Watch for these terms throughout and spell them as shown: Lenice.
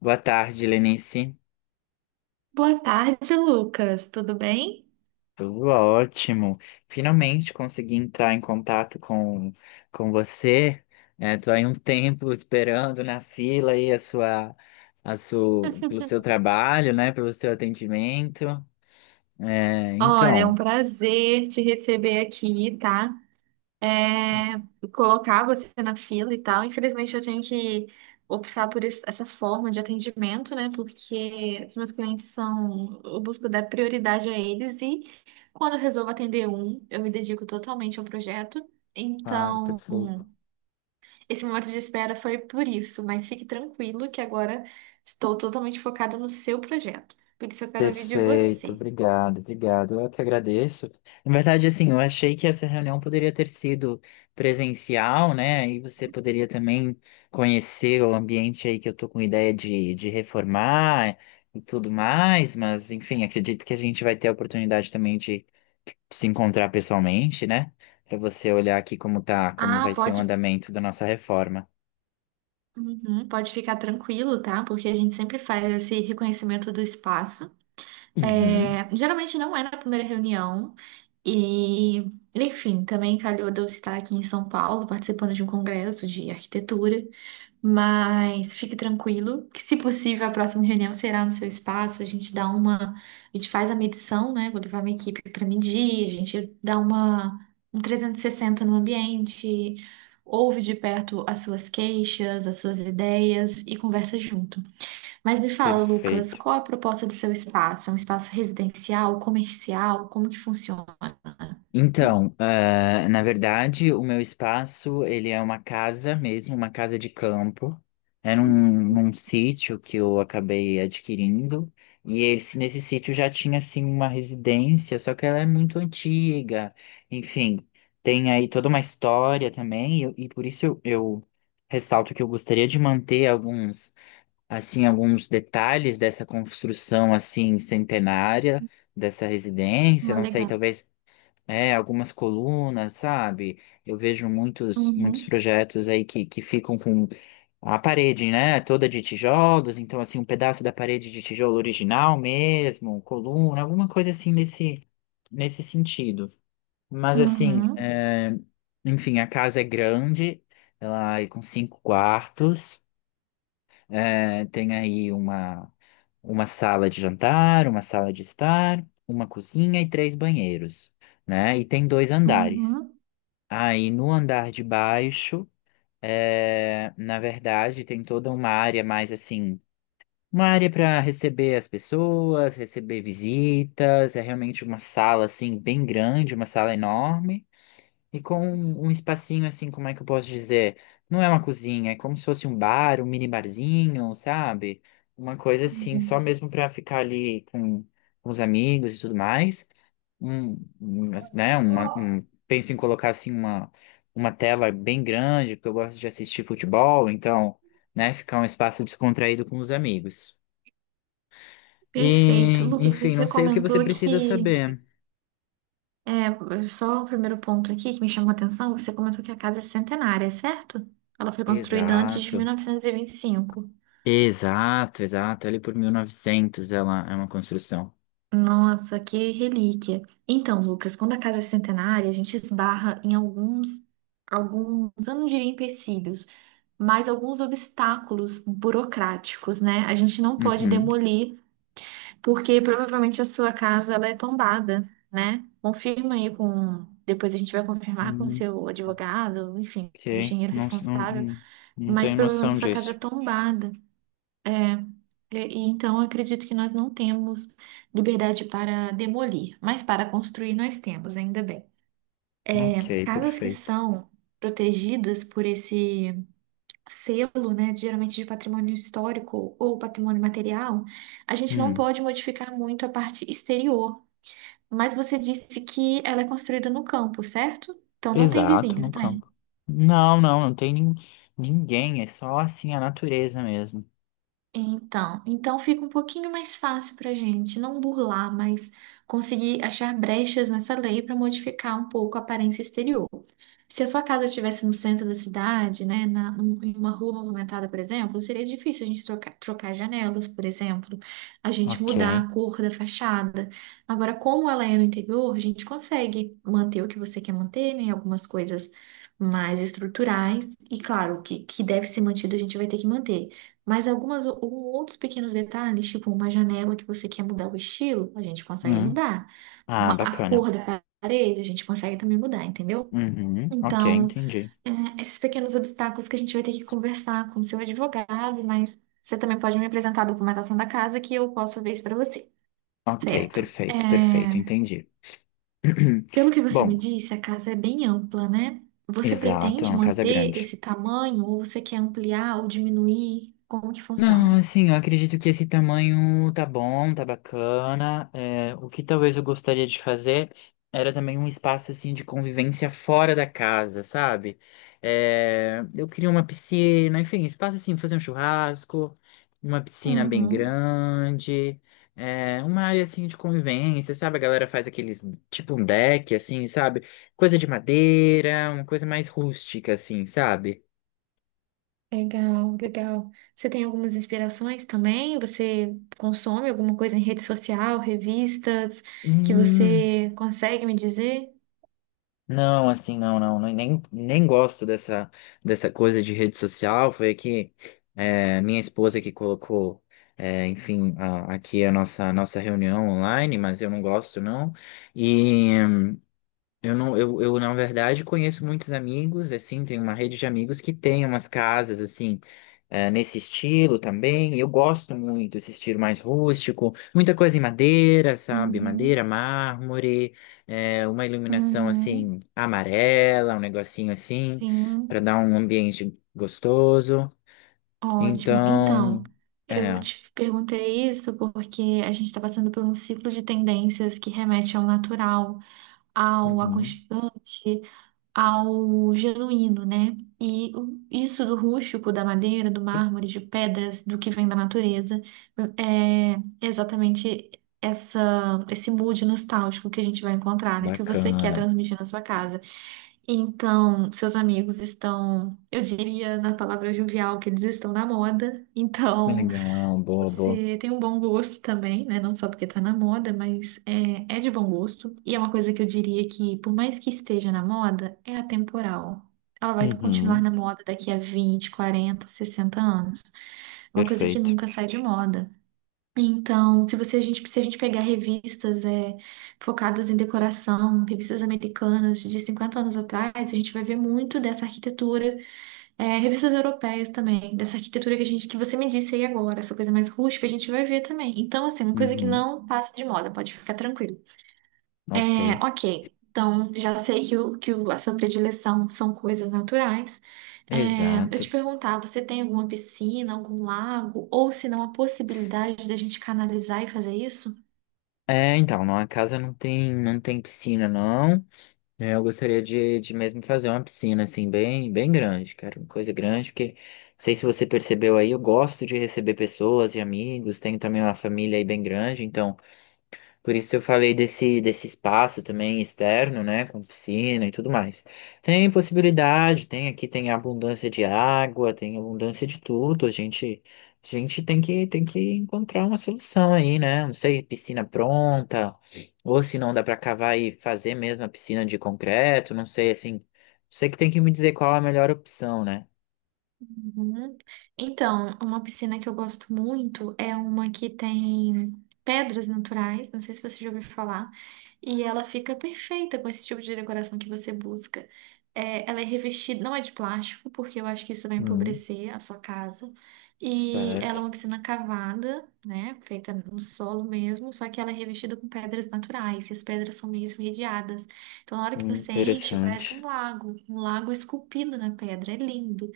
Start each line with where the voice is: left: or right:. left: Boa tarde, Lenice.
right: Boa tarde, Lucas. Tudo bem?
left: Tudo ótimo. Finalmente consegui entrar em contato com você. Estou aí um tempo esperando na fila aí a sua, pelo seu trabalho, né? Pelo seu atendimento. É,
right: Olha, é um
left: então,
right: prazer te receber aqui, tá? É, colocar você na fila e tal. Infelizmente, eu tenho que optar por essa forma de atendimento, né? Porque os meus clientes são. Eu busco dar prioridade a eles e quando eu resolvo atender um, eu me dedico totalmente ao projeto.
left: claro,
right: Então.
left: perfeito.
right: Esse momento de espera foi por isso, mas fique tranquilo que agora estou totalmente focada no seu projeto. Por isso eu quero ouvir de
left: Perfeito,
right: você.
left: obrigado, obrigado. Eu que agradeço. Na verdade, assim, eu achei que essa reunião poderia ter sido presencial, né? E você poderia também conhecer o ambiente aí que eu tô com ideia de reformar e tudo mais, mas enfim, acredito que a gente vai ter a oportunidade também de se encontrar pessoalmente, né? Para você olhar aqui como tá, como
right: Ah,
left: vai ser o andamento da nossa reforma.
right: Uhum, pode ficar tranquilo, tá? Porque a gente sempre faz esse reconhecimento do espaço.
left: Uhum,
right: Geralmente não é na primeira reunião. E, enfim, também calhou de eu estar aqui em São Paulo participando de um congresso de arquitetura. Mas fique tranquilo, que se possível a próxima reunião será no seu espaço. A gente faz a medição, né? Vou levar minha equipe para medir, a gente dá uma um 360 no ambiente, ouve de perto as suas queixas, as suas ideias e conversa junto. Mas me fala, Lucas,
left: perfeito.
right: qual a proposta do seu espaço? É um espaço residencial, comercial? Como que funciona?
left: Então, na verdade, o meu espaço, ele é uma casa mesmo, uma casa de campo. É num sítio que eu acabei adquirindo. Nesse sítio já tinha, assim, uma residência, só que ela é muito antiga. Enfim, tem aí toda uma história também. E por isso eu ressalto que eu gostaria de manter alguns, assim, alguns detalhes dessa construção, assim, centenária, dessa residência.
right: Ah,
left: Não sei,
right: legal.
left: talvez é, algumas colunas, sabe? Eu vejo muitos
right: Uhum,
left: projetos aí que ficam com a parede, né? Toda de tijolos, então assim, um pedaço da parede de tijolo original mesmo, coluna, alguma coisa assim nesse sentido. Mas assim,
right: uhum,
left: é, enfim, a casa é grande, ela é com 5 quartos. É, tem aí uma sala de jantar, uma sala de estar, uma cozinha e 3 banheiros, né? E tem 2 andares.
right: uhum,
left: Aí no andar de baixo, é, na verdade, tem toda uma área mais assim, uma área para receber as pessoas, receber visitas. É realmente uma sala assim bem grande, uma sala enorme. E com um espacinho assim, como é que eu posso dizer? Não é uma cozinha, é como se fosse um bar, um mini barzinho, sabe? Uma coisa assim, só
right: uhum.
left: mesmo pra ficar ali com os amigos e tudo mais. Um, um, né, uma, um, Penso em colocar assim uma tela bem grande, porque eu gosto de assistir futebol, então, né, ficar um espaço descontraído com os amigos.
right: Perfeito.
left: E,
right: Lucas,
left: enfim,
right: você
left: não sei o que você
right: comentou
left: precisa saber.
right: só o primeiro ponto aqui que me chamou a atenção, você comentou que a casa é centenária, certo? Ela foi construída antes de mil
left: Exato.
right: novecentos e vinte e cinco.
left: Exato, exato. Ali por 1900. Ela é uma construção.
right: Nossa, que relíquia. Então, Lucas, quando a casa é centenária, a gente esbarra em alguns, eu não diria empecilhos, mas alguns obstáculos burocráticos, né? A gente não pode
left: Uhum.
right: demolir, porque provavelmente a sua casa ela é tombada, né? Confirma aí com. Depois a gente vai confirmar com o
left: Hum,
right: seu advogado, enfim, o
left: ok.
right: engenheiro
left: Não
right: responsável,
left: não
right: mas
left: tenho
right: provavelmente
left: noção
right: sua casa é
left: disso.
right: tombada. E então eu acredito que nós não temos liberdade para demolir, mas para construir nós temos, ainda bem.
left: Ok,
right: Casas que
left: perfeito.
right: são protegidas por esse selo, né, geralmente de patrimônio histórico ou patrimônio material, a gente não
left: Hum,
right: pode modificar muito a parte exterior. Mas você disse que ela é construída no campo, certo? Então não tem
left: exato,
right: vizinhos,
left: no
right: tá?
left: campo. Não, não, não tem nin- ninguém. É só assim a natureza mesmo.
right: Então, fica um pouquinho mais fácil para a gente não burlar, mas conseguir achar brechas nessa lei para modificar um pouco a aparência exterior. Se a sua casa estivesse no centro da cidade, né, em uma rua movimentada, por exemplo, seria difícil a gente trocar janelas, por exemplo, a gente
left: Ok.
right: mudar a cor da fachada. Agora, como ela é no interior, a gente consegue manter o que você quer manter, né, algumas coisas mais estruturais, e claro, que deve ser mantido a gente vai ter que manter. Mas algumas outros pequenos detalhes, tipo uma janela que você quer mudar o estilo, a gente consegue
left: Hum.
right: mudar. Uma,
left: Ah,
right: a
left: bacana.
right: cor da parede, a gente consegue também mudar, entendeu?
left: Uhum. Ok,
right: Então,
left: entendi.
right: esses pequenos obstáculos que a gente vai ter que conversar com o seu advogado, mas você também pode me apresentar a documentação da casa que eu posso ver isso para você.
left: Ok,
right: Certo.
left: perfeito, perfeito, entendi.
right: Pelo que você me
left: Bom,
right: disse, a casa é bem ampla, né? Você
left: exato, é
right: pretende
left: uma casa
right: manter
left: grande.
right: esse tamanho ou você quer ampliar ou diminuir? Como que
left: Não,
right: funciona?
left: assim, eu acredito que esse tamanho tá bom, tá bacana. É, o que talvez eu gostaria de fazer era também um espaço assim de convivência fora da casa, sabe? É, eu queria uma piscina, enfim, espaço assim, fazer um churrasco, uma piscina bem
right: Uhum.
left: grande, é, uma área assim de convivência, sabe? A galera faz aqueles tipo um deck, assim, sabe? Coisa de madeira, uma coisa mais rústica, assim, sabe?
right: Legal, legal. Você tem algumas inspirações também? Você consome alguma coisa em rede social, revistas, que
left: Hum.
right: você consegue me dizer?
left: Não, assim, nem gosto dessa coisa de rede social. Foi que é, minha esposa que colocou, é, enfim, a- aqui nossa reunião online, mas eu não gosto, não. E eu não, eu, na verdade, conheço muitos amigos, assim, tenho uma rede de amigos que tem umas casas, assim, nesse estilo também. Eu gosto muito desse estilo mais rústico, muita coisa em madeira, sabe? Madeira,
right: Uhum,
left: mármore, uma iluminação,
right: uhum,
left: assim, amarela, um negocinho assim, para
right: sim,
left: dar um ambiente gostoso.
right: ótimo. Então,
left: Então,
right: eu
left: é,
right: te perguntei isso porque a gente está passando por um ciclo de tendências que remete ao natural, ao
left: uhum,
right: aconchegante, ao genuíno, né? E isso do rústico, da madeira, do mármore, de pedras, do que vem da natureza, é exatamente esse mood nostálgico que a gente vai encontrar, né? Que você quer
left: bacana,
right: transmitir na sua casa. Então, seus amigos estão, eu diria na palavra jovial, que eles estão na moda. Então,
left: legal, boa, boa.
right: você tem um bom gosto também, né? Não só porque tá na moda, mas é de bom gosto. E é uma coisa que eu diria que, por mais que esteja na moda, é atemporal. Ela vai continuar
left: Uhum,
right: na moda daqui a 20, 40, 60 anos. É uma coisa que
left: perfeito.
right: nunca sai de moda. Então, se se a gente pegar revistas focadas em decoração, revistas americanas de 50 anos atrás, a gente vai ver muito dessa arquitetura, revistas europeias também, dessa arquitetura que que você me disse aí agora, essa coisa mais rústica, a gente vai ver também. Então, assim, uma coisa que
left: Uhum,
right: não passa de moda, pode ficar tranquilo.
left: ok.
right: Ok. Então, já sei que a sua predileção são coisas naturais. Eu te
left: Exato.
right: perguntar, você tem alguma piscina, algum lago, ou se não, a possibilidade da gente canalizar e fazer isso?
left: É, então, na casa não tem, não tem piscina, não. É, eu gostaria de mesmo fazer uma piscina, assim, bem grande, cara. Uma coisa grande, porque, não sei se você percebeu aí, eu gosto de receber pessoas e amigos, tenho também uma família aí bem grande, então. Por isso eu falei desse espaço também externo, né, com piscina e tudo mais. Tem possibilidade, tem aqui tem abundância de água, tem abundância de tudo. A gente tem que encontrar uma solução aí, né? Não sei, piscina pronta, ou se não dá para cavar e fazer mesmo a piscina de concreto, não sei assim. Você que tem que me dizer qual a melhor opção, né?
right: Uhum. Então, uma piscina que eu gosto muito é uma que tem pedras naturais, não sei se você já ouviu falar, e ela fica perfeita com esse tipo de decoração que você busca. Ela é revestida, não é de plástico, porque eu acho que isso vai
left: Hum,
right: empobrecer a sua casa. E ela é
left: certo.
right: uma piscina cavada, né, feita no solo mesmo, só que ela é revestida com pedras naturais, e as pedras são meio esverdeadas. Então, na hora que você enche, parece
left: Interessante.
right: um lago esculpido na pedra, é lindo.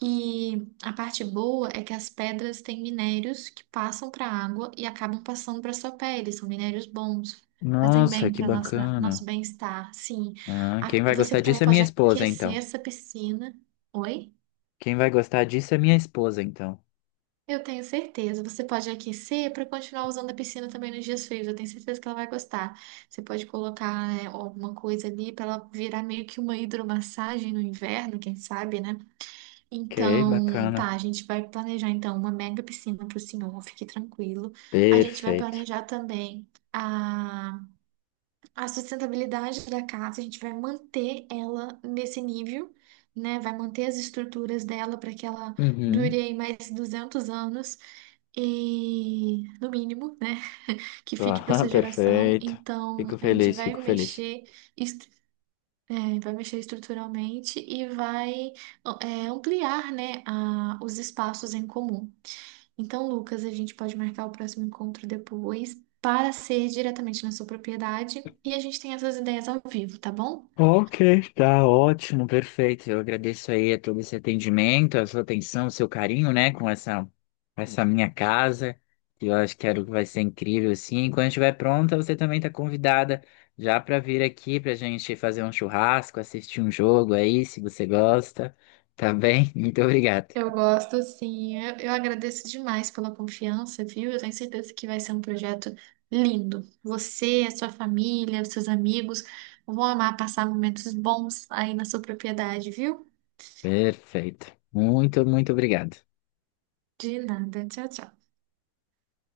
right: E a parte boa é que as pedras têm minérios que passam para a água e acabam passando para sua pele. São minérios bons, fazem
left: Nossa,
right: bem
left: que
right: para nossa nosso
left: bacana.
right: bem-estar. Sim,
left: Ah, quem vai
right: Você
left: gostar disso
right: também
left: é minha
right: pode
left: esposa,
right: aquecer
left: então.
right: essa piscina. Oi?
left: Quem vai gostar disso é minha esposa, então.
right: Eu tenho certeza. Você pode aquecer para continuar usando a piscina também nos dias frios. Eu tenho certeza que ela vai gostar. Você pode colocar, né, alguma coisa ali para ela virar meio que uma hidromassagem no inverno, quem sabe, né?
left: Ok,
right: Então, tá,
left: bacana.
right: a gente vai planejar então uma mega piscina para o senhor, fique tranquilo. A gente vai
left: Perfeito.
right: planejar também a sustentabilidade da casa, a gente vai manter ela nesse nível, né? Vai manter as estruturas dela para que ela
left: Uhum.
right: dure aí mais 200 anos e, no mínimo, né? Que fique para
left: Ah,
right: essa geração.
left: perfeito. Fico
right: Então, a gente
left: feliz, fico
right: vai
left: feliz.
right: mexer. Vai mexer estruturalmente e vai ampliar, né, os espaços em comum. Então, Lucas, a gente pode marcar o próximo encontro depois para ser diretamente na sua propriedade e a gente tem essas ideias ao vivo, tá bom?
left: Ok, tá ótimo, perfeito. Eu agradeço aí a todo esse atendimento, a sua atenção, o seu carinho, né, com essa, essa minha casa, que eu acho que era o que vai ser incrível, assim. Quando estiver pronta, você também tá convidada já para vir aqui pra gente fazer um churrasco, assistir um jogo aí, se você gosta, tá bem? Muito obrigado.
right: Eu gosto, sim. Eu agradeço demais pela confiança, viu? Eu tenho certeza que vai ser um projeto lindo. Você, a sua família, os seus amigos vão amar passar momentos bons aí na sua propriedade, viu?
left: Perfeito. Muito, muito obrigado.
right: De nada. Tchau, tchau.